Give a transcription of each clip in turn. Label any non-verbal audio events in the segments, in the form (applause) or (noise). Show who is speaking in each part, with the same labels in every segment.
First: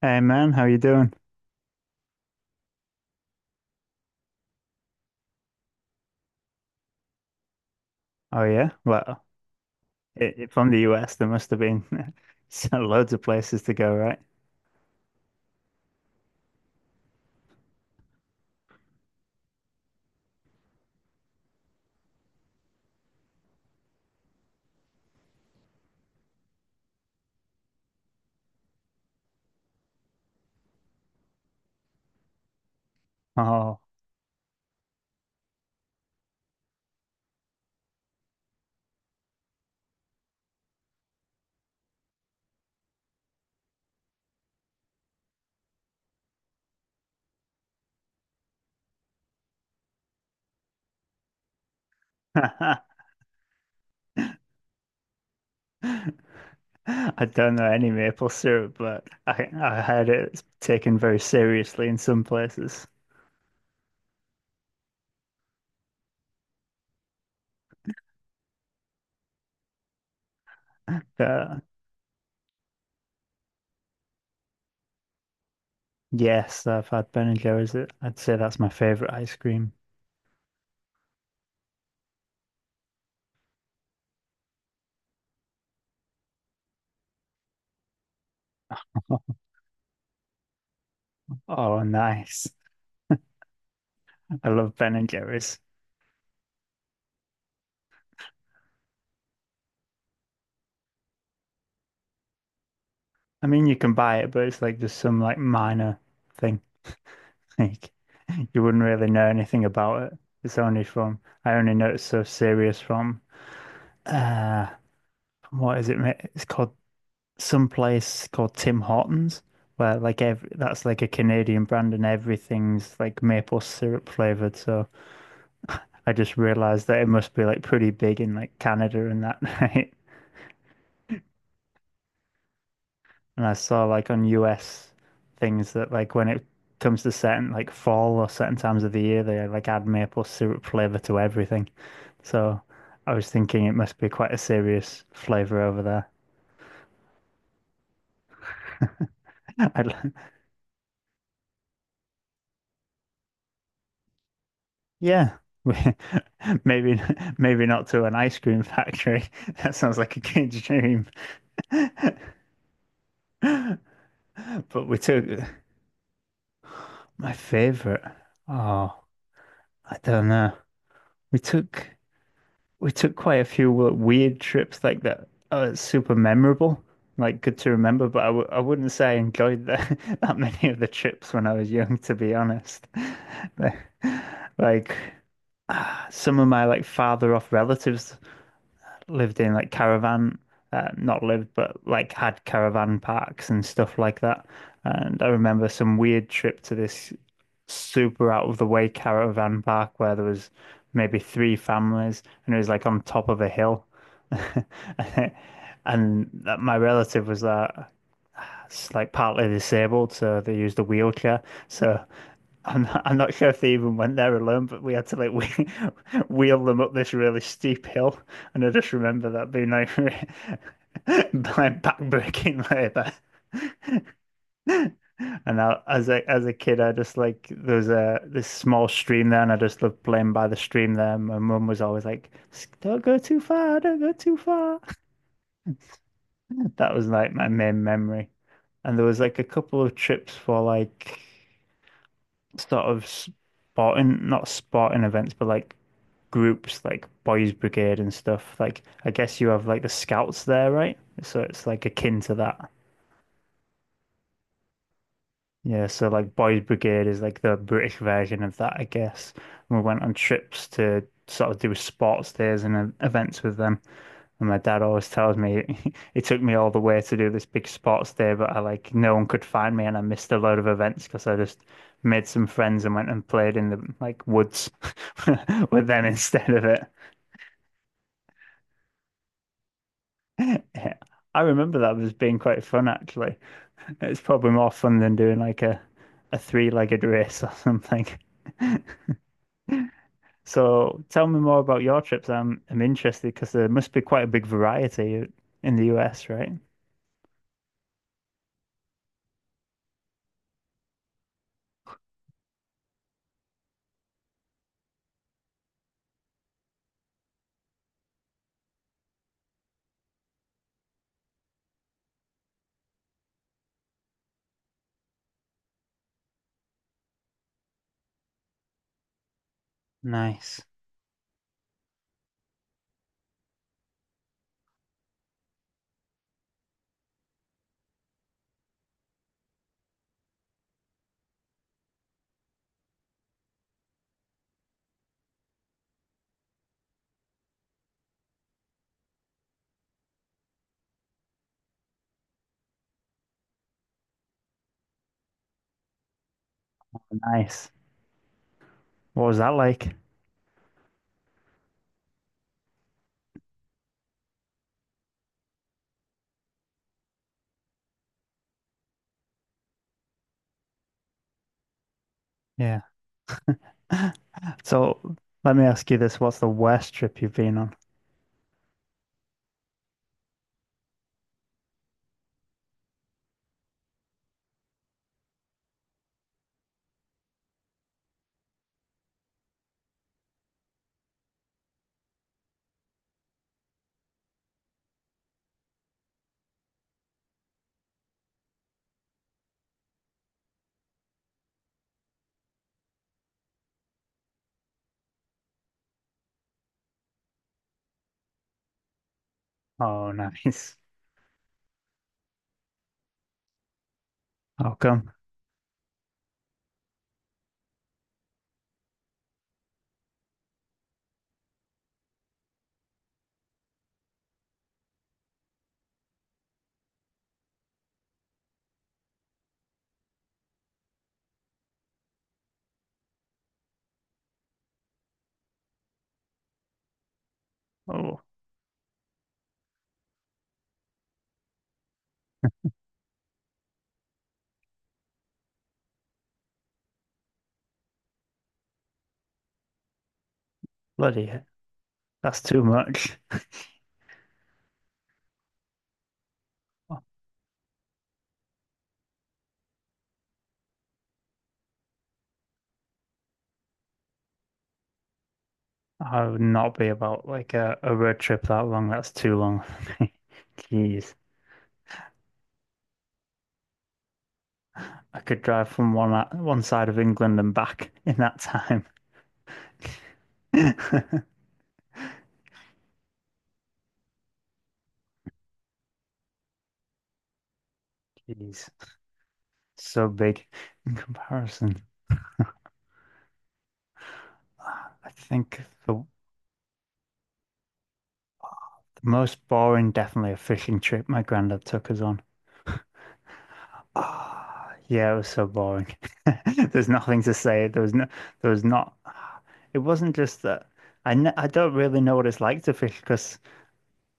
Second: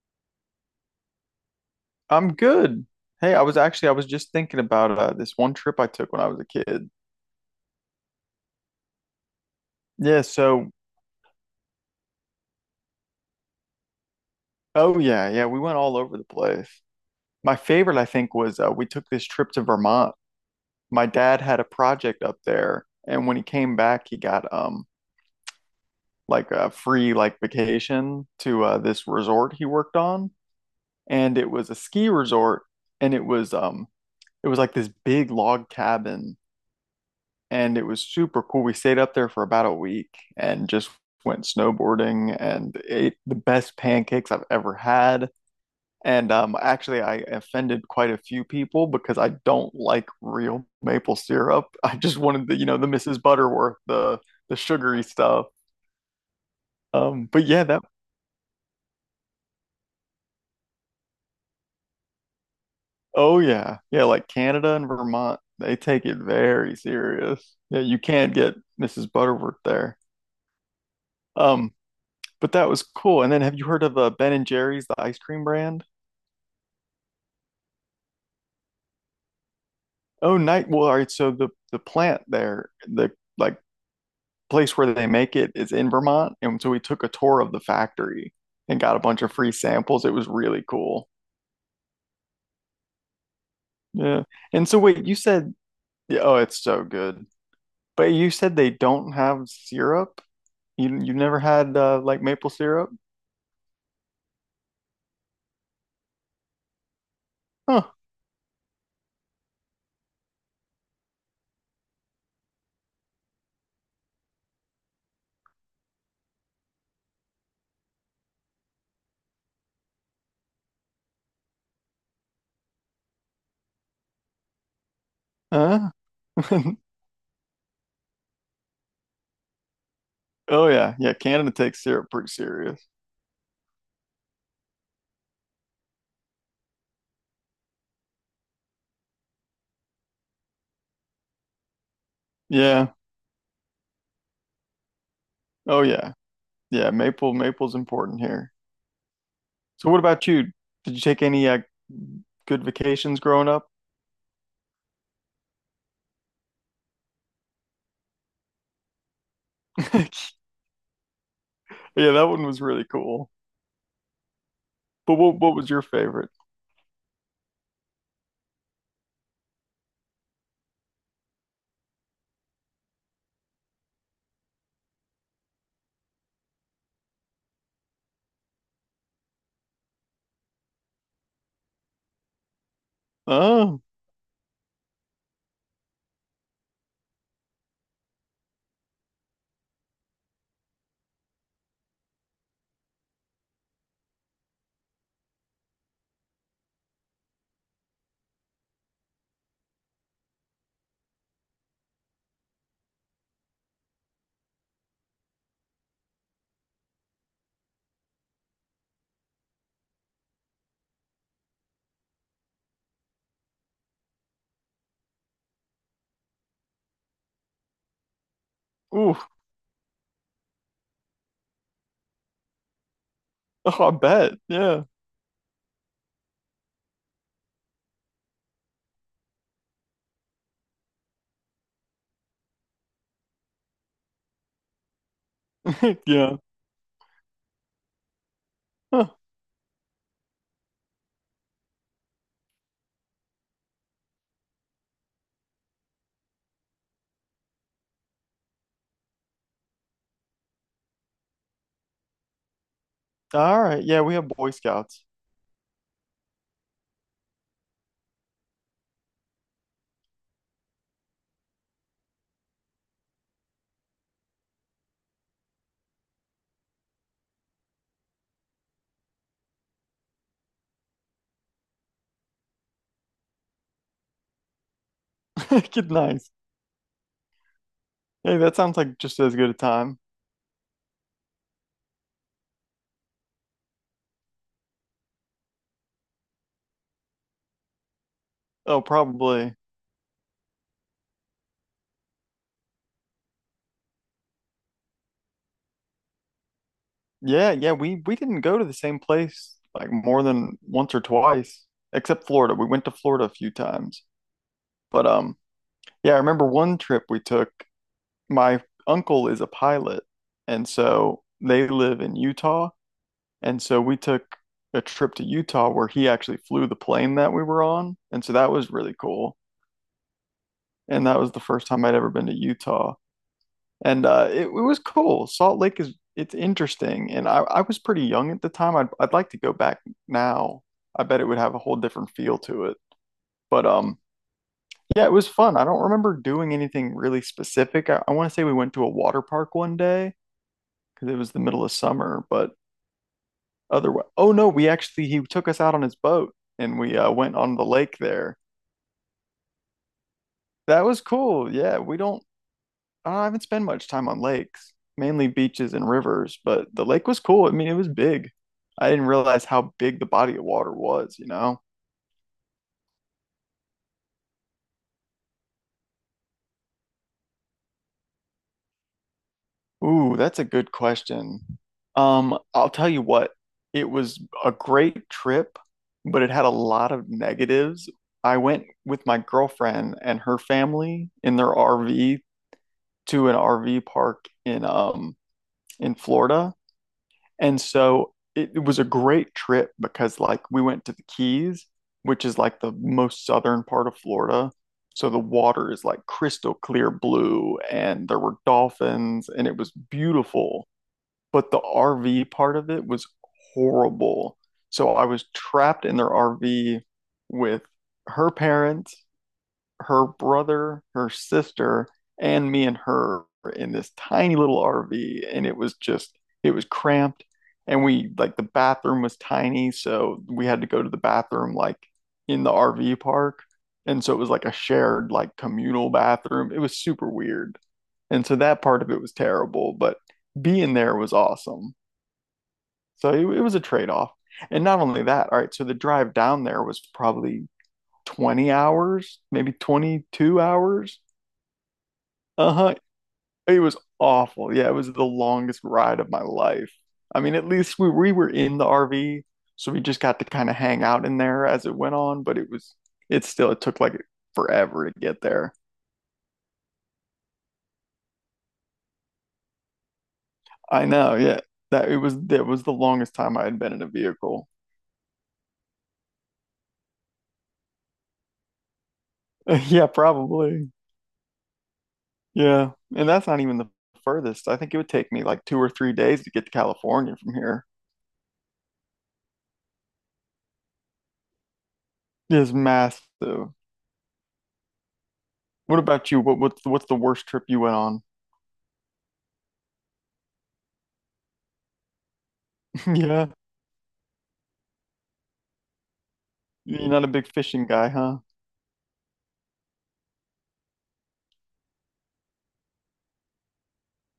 Speaker 1: Hey man, how you doing?
Speaker 2: I'm good. Hey, I was just thinking about this one trip I took when I was a kid.
Speaker 1: Oh yeah, well,
Speaker 2: Yeah,
Speaker 1: from the US, there must have been (laughs) so loads of places to go, right?
Speaker 2: oh yeah, yeah, we went all over the place. My favorite, I think, was we took this trip to Vermont. My dad had a project up there, and when he came back, he got like a free like vacation to this resort he worked on, and it was a ski resort, and it was
Speaker 1: Oh,
Speaker 2: um it was like this big log cabin, and it was super cool. We stayed up there for about a week and just went snowboarding and ate the best pancakes I've ever had. And actually, I offended quite a few people because I don't like real maple syrup. (laughs) I just wanted the
Speaker 1: (laughs)
Speaker 2: Mrs. Butterworth, the sugary stuff.
Speaker 1: I
Speaker 2: But
Speaker 1: don't
Speaker 2: yeah,
Speaker 1: know any maple syrup, but I heard it's taken very seriously in some places.
Speaker 2: oh yeah, yeah, like Canada and Vermont, they take it very serious. Yeah, you can't get Mrs. Butterworth there.
Speaker 1: Uh,
Speaker 2: Um, But that was cool. And then have you heard of Ben and Jerry's, the ice cream brand?
Speaker 1: yes, I've had Ben& and Jerry's. I'd say that's my favorite ice cream.
Speaker 2: Oh, night. Well, all right. So the plant there, the like place where they make it is in Vermont, and so we took a tour of the factory and got a bunch of
Speaker 1: (laughs)
Speaker 2: free samples. It was really cool.
Speaker 1: Oh, nice!
Speaker 2: Yeah.
Speaker 1: I
Speaker 2: And
Speaker 1: love
Speaker 2: so
Speaker 1: Ben&
Speaker 2: wait,
Speaker 1: and
Speaker 2: you said,
Speaker 1: Jerry's.
Speaker 2: yeah, oh, it's so good. But you said they don't have syrup. You never had like maple syrup?
Speaker 1: I mean, you can buy it, but it's like just some like minor thing. Like
Speaker 2: Huh.
Speaker 1: you wouldn't really know anything about it. It's only from I only know it's so serious uh from what is it? It's called some place called Tim Hortons, where like every that's like a Canadian brand and everything's like maple syrup flavored. So
Speaker 2: Huh?
Speaker 1: (laughs) I just
Speaker 2: (laughs)
Speaker 1: realized that it must be like pretty big in like Canada and that. (laughs) Right?
Speaker 2: Oh yeah, yeah. Canada takes syrup pretty serious.
Speaker 1: And I saw like on US things that like when it comes to certain like fall or certain times of the year, they like add maple syrup flavor to everything. So
Speaker 2: Yeah.
Speaker 1: I was thinking it must be quite a serious flavor over
Speaker 2: Oh
Speaker 1: there.
Speaker 2: yeah. Yeah. Maple's important here.
Speaker 1: (laughs) I'd,
Speaker 2: So what
Speaker 1: l-
Speaker 2: about you? Did you take any good vacations growing up?
Speaker 1: yeah, (laughs) maybe maybe not to an ice cream factory. (laughs) That sounds like a
Speaker 2: (laughs)
Speaker 1: kid's dream.
Speaker 2: Yeah, that one was really cool.
Speaker 1: (laughs) But we
Speaker 2: But
Speaker 1: took
Speaker 2: what was your favorite?
Speaker 1: my favorite. Oh, I don't know. We took. We took quite a few like, weird trips like that are super memorable, like good to remember. But I wouldn't say I enjoyed the, (laughs) that many of the trips when I was young, to be honest. (laughs)
Speaker 2: Oh,
Speaker 1: Like, ah, some of my like father off relatives lived in like caravan, not lived, but like had caravan parks and stuff like that. And I remember some weird trip to this super out of the way caravan park where there was maybe three families and it was like on top of a hill. (laughs) And that my relative was like partly disabled, so they used a wheelchair. So I'm not sure if they even went there alone, but we had to like wheel, (laughs) wheel them up this really steep hill, and I just
Speaker 2: ooh,
Speaker 1: remember that being like (laughs) like backbreaking labour.
Speaker 2: oh, I bet. Yeah,
Speaker 1: And I, as a kid, I just like there was a this small stream there, and I just loved playing by the stream there. My mum was always like, "Don't go too far, don't go too far." (laughs)
Speaker 2: (laughs) yeah.
Speaker 1: That was like my main memory. And there
Speaker 2: Huh.
Speaker 1: was like a couple of trips for like not sporting events, but like groups like Boys Brigade and stuff. Like I guess you have like the scouts there, right? So it's like akin to that.
Speaker 2: All right. Yeah, we have Boy Scouts.
Speaker 1: Yeah, so like Boys Brigade is like the British version of that, I guess. And we went on trips to sort of do sports days and events with them. And my dad always tells me (laughs) it took me all the way to do this big sports day, but I like no one could find me and I missed a load of events because I just made some friends and went and played in the like woods (laughs)
Speaker 2: (laughs)
Speaker 1: with
Speaker 2: Good,
Speaker 1: them
Speaker 2: nice.
Speaker 1: instead of it.
Speaker 2: Hey, that sounds like just as good a time.
Speaker 1: (laughs) I remember that was being quite fun, actually. It's probably more fun than doing like a three-legged race or something. (laughs)
Speaker 2: Oh, probably.
Speaker 1: So tell me more about your trips. I'm interested because there must be quite a big variety in the US, right?
Speaker 2: Yeah, yeah. We didn't go to the same place like more than once or twice, except Florida. We went to Florida a few times. But yeah, I remember one trip we took. My uncle is a pilot, and so they live in Utah. And so we took a trip to Utah where he actually flew the plane that we were on. And so that was really cool.
Speaker 1: Nice.
Speaker 2: And that was the first time I'd ever been to Utah. And it was cool. Salt Lake is it's interesting. And I was pretty young at the time. I'd like to go back now. I bet it would have a whole different feel to it. But yeah, it was fun. I don't remember doing anything really specific. I want to say we went to a water park one day because it was the middle of summer. But otherwise, oh no, we actually he took us out on his boat, and we went on the
Speaker 1: Nice.
Speaker 2: lake there.
Speaker 1: What was that like?
Speaker 2: That was cool. Yeah, we don't. I haven't spent much time on lakes, mainly beaches and rivers. But the lake was cool. I mean, it was big. I didn't realize how big the body of water was, you know?
Speaker 1: Yeah. (laughs) So let me ask you this. What's the worst trip you've been on?
Speaker 2: Ooh, that's a good question. I'll tell you what, it was a great trip, but it had a lot of negatives. I went with my girlfriend and her family in their RV to an RV park in Florida. And so it was a great trip because like we went to the Keys, which is like the most southern part of Florida. So the water is like crystal clear blue, and there were dolphins, and it was
Speaker 1: Oh, (laughs)
Speaker 2: beautiful.
Speaker 1: nice.
Speaker 2: But the RV part of it was horrible.
Speaker 1: How
Speaker 2: So I
Speaker 1: come?
Speaker 2: was trapped in their RV with her parents, her brother, her sister, and me and her in this tiny little RV. And it was just, it was cramped. And we, like, the bathroom was tiny. So we had to go to the bathroom, like, in the RV park. And so it was like a shared, like, communal bathroom. It was super weird.
Speaker 1: Oh,
Speaker 2: And so that part of it was terrible, but being there was awesome. So it was a trade-off. And not only that, all right, so the drive down there was probably 20 hours, maybe 22 hours.
Speaker 1: bloody heck. That's too
Speaker 2: Uh-huh.
Speaker 1: much.
Speaker 2: It was awful. Yeah, it was the longest ride of my life. I mean, at least we were in the RV, so we just got to kind of hang out in there as it went on, but it was it still it took like forever to get there.
Speaker 1: I would not be about like a road trip that long. That's too long for me. (laughs)
Speaker 2: I
Speaker 1: Jeez.
Speaker 2: know, yeah. That was the longest time I had been in a vehicle. (laughs)
Speaker 1: I could drive from one side of England and back (laughs) in that time.
Speaker 2: Yeah, probably.
Speaker 1: (laughs)
Speaker 2: Yeah. And that's not even the furthest. I think it would take me like two or three days to get to California from here.
Speaker 1: Jeez. So big in comparison.
Speaker 2: It's massive.
Speaker 1: Ah, I think
Speaker 2: What
Speaker 1: the
Speaker 2: about you? What's the worst trip you went on?
Speaker 1: most boring, definitely a fishing trip my granddad took us on.
Speaker 2: (laughs)
Speaker 1: Ah, yeah, it was so boring. (laughs)
Speaker 2: Yeah.
Speaker 1: There's
Speaker 2: You're not a
Speaker 1: nothing
Speaker 2: big
Speaker 1: to say.
Speaker 2: fishing guy, huh?
Speaker 1: There was not. It wasn't just that. I don't really know what it's like to fish because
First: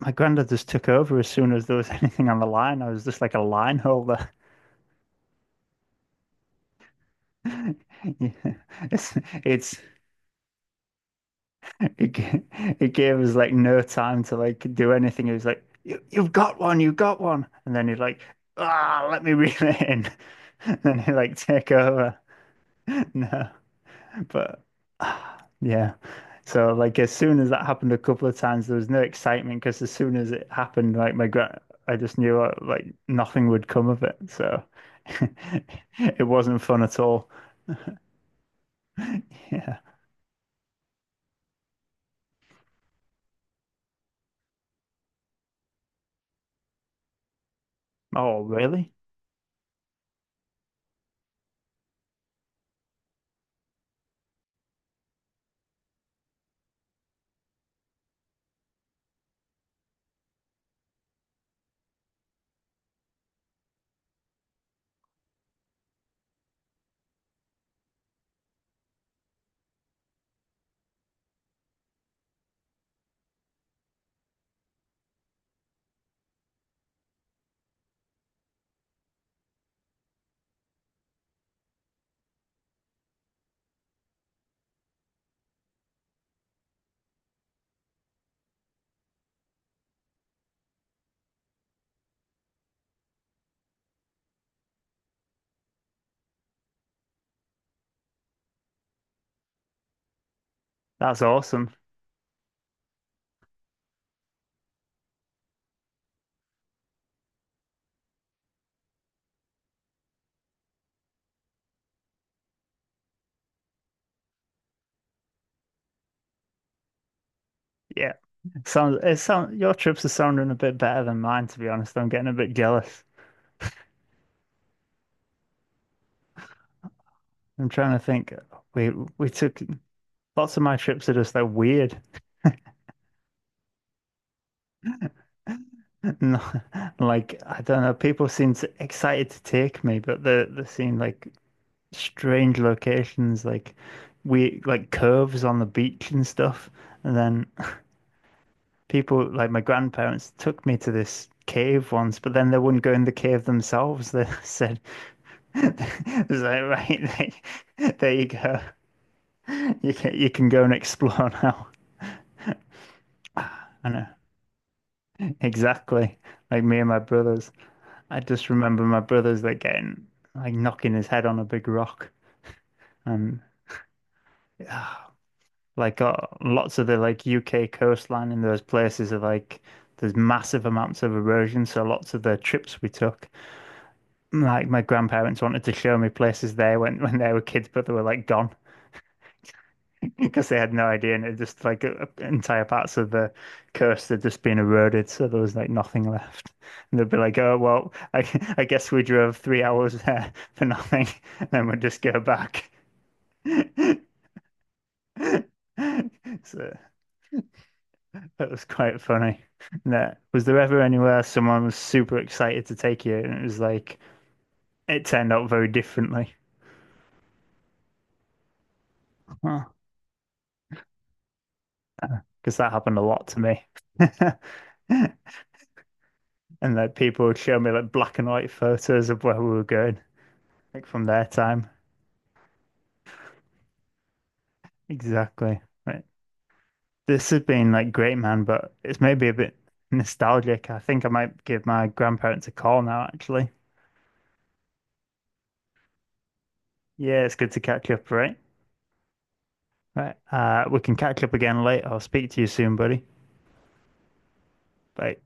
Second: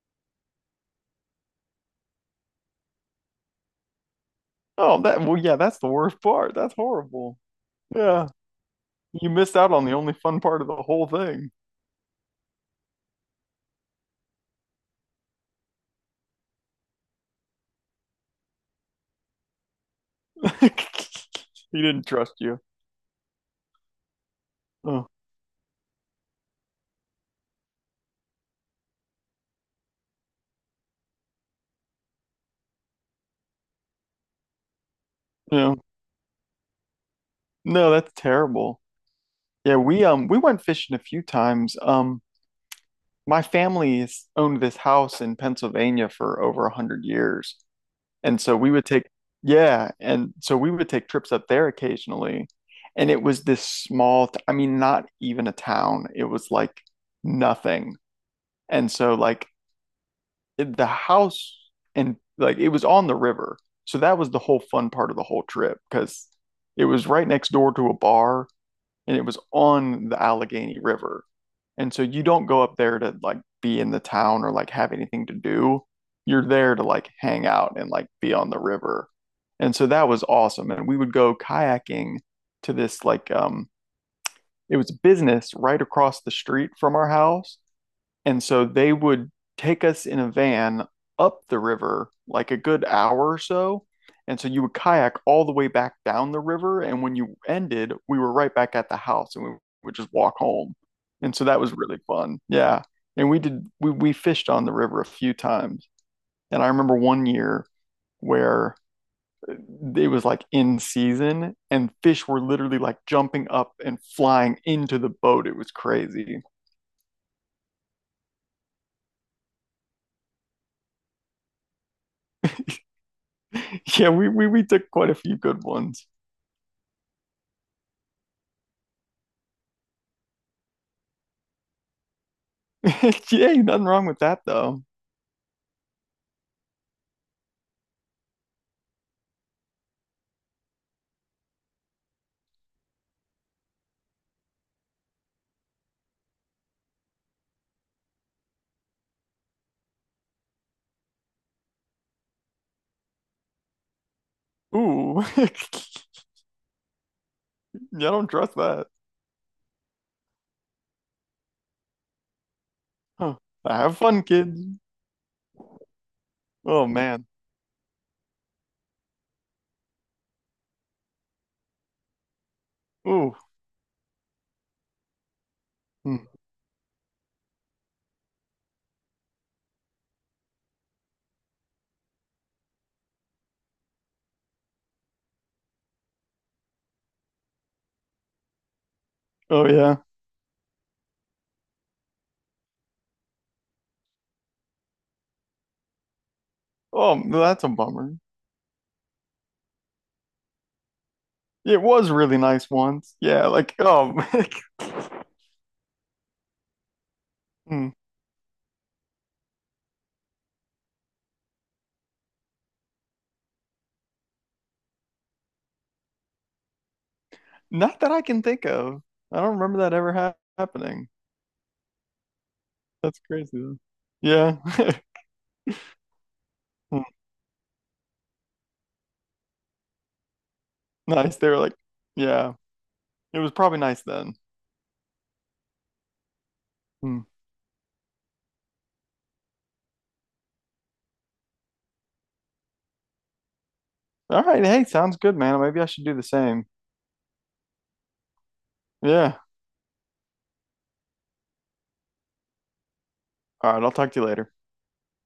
Speaker 1: my granddad just took over as soon as there was (laughs) anything on the line. I was just like a line holder.
Speaker 2: Oh, that well, yeah, that's the worst part. That's horrible.
Speaker 1: (laughs)
Speaker 2: Yeah.
Speaker 1: Yeah. It's
Speaker 2: You missed out
Speaker 1: it's
Speaker 2: on the only fun part of the whole thing.
Speaker 1: it, it gave us like no time to like do anything. He was like, you've got one," and then he'd like, "Ah, let me (laughs) reel it in," (laughs) and then he'd
Speaker 2: (laughs)
Speaker 1: like take
Speaker 2: He didn't
Speaker 1: over.
Speaker 2: trust you.
Speaker 1: (laughs) No. But (sighs)
Speaker 2: Oh,
Speaker 1: ah, yeah, so like as soon as that happened a couple of times, there was no excitement because as soon as it happened, I just knew like nothing would come of it. So (laughs)
Speaker 2: yeah.
Speaker 1: it wasn't fun at all.
Speaker 2: No, that's terrible.
Speaker 1: (laughs)
Speaker 2: Yeah,
Speaker 1: Yeah.
Speaker 2: we went fishing a few times. My family's owned this house in Pennsylvania for over a hundred years. And
Speaker 1: Oh,
Speaker 2: so we would
Speaker 1: really?
Speaker 2: take, yeah. And so we would take trips up there occasionally. And it was this small, I mean, not even a town. It was like nothing. And so, like, the house, and like it was on the river. So that was the whole fun part of the whole trip because it was right next door to a bar, and it was on the Allegheny River. And so you don't go up there to like be in the town or like have anything to do. You're there to like hang out and like be on the river. And so that was awesome. And we would go kayaking to this it was a business right across the street from our house, and so they would take us in a van up the river like a good hour or so. And so you would kayak all the way back down the river. And when you ended, we were right back at the house, and we would just walk home.
Speaker 1: That's
Speaker 2: And so that
Speaker 1: awesome.
Speaker 2: was really fun. Yeah. And we fished on the river a few times. And I remember one year where it was like in season, and fish were literally like jumping up and flying into the boat. It was crazy.
Speaker 1: Yeah. Sounds it sound your trips are sounding a bit better than mine, to be honest. I'm getting a bit jealous.
Speaker 2: (laughs) Yeah, we took quite a few good ones.
Speaker 1: I'm trying to think. We we took lots of my trips are just like weird.
Speaker 2: (laughs) Yeah, nothing wrong with that though.
Speaker 1: No, (laughs) like I don't know. Excited to take me, but they seem like strange locations, like we like curves on the beach and stuff. And then (laughs) people like my grandparents took me to this cave once, but then they wouldn't go in the cave themselves. They (laughs) said,
Speaker 2: Ooh, (laughs) I
Speaker 1: (laughs) "It was like, right, (laughs) there you
Speaker 2: don't trust
Speaker 1: go.
Speaker 2: that.
Speaker 1: You can go and explore (laughs) now." (sighs)
Speaker 2: Huh.
Speaker 1: I
Speaker 2: Have
Speaker 1: know
Speaker 2: fun, kids.
Speaker 1: exactly. Like me
Speaker 2: Oh
Speaker 1: and my
Speaker 2: man.
Speaker 1: brothers. I just remember my brother's like getting like knocking his head on a big rock
Speaker 2: Ooh.
Speaker 1: and ah, like uh,
Speaker 2: Hmm.
Speaker 1: lots of the like UK coastline in those places are like there's massive amounts of erosion. So lots of the trips we took, like my grandparents wanted to show me places they went (laughs) when they were kids, but they were like gone,
Speaker 2: Oh yeah.
Speaker 1: because they had no idea, and it just like entire parts of the coast had just been eroded, so there was like nothing left. And they'd
Speaker 2: Oh,
Speaker 1: be like,
Speaker 2: well, that's a bummer.
Speaker 1: (laughs) "I guess we drove 3 hours there (laughs) for nothing, and then we'd
Speaker 2: It
Speaker 1: just
Speaker 2: was
Speaker 1: go
Speaker 2: really nice
Speaker 1: back."
Speaker 2: once. Yeah, like
Speaker 1: (laughs)
Speaker 2: oh, (laughs)
Speaker 1: So
Speaker 2: hmm.
Speaker 1: that was quite funny. And That was there ever anywhere someone was super excited to take you, and it was like it turned out very differently.
Speaker 2: Not that I can think of. I don't
Speaker 1: Because
Speaker 2: remember that ever happening.
Speaker 1: that happened a
Speaker 2: That's
Speaker 1: lot to
Speaker 2: crazy,
Speaker 1: me.
Speaker 2: though. Yeah. (laughs)
Speaker 1: (laughs) And like
Speaker 2: Hmm.
Speaker 1: people would show me like black and white photos of where we were going. Like from their
Speaker 2: Nice. They were
Speaker 1: time.
Speaker 2: like, yeah, it was probably nice then.
Speaker 1: Exactly. Right.
Speaker 2: Hmm.
Speaker 1: This has been like great, man, but it's maybe a bit nostalgic. I think I might give my grandparents a call now, actually.
Speaker 2: All right. Hey, sounds good, man. Maybe I should do the same.
Speaker 1: Yeah, it's good to catch up, right?
Speaker 2: Yeah.
Speaker 1: Right. We can catch up again later. I'll speak to you soon, buddy.
Speaker 2: All right. I'll talk to you later.
Speaker 1: Bye.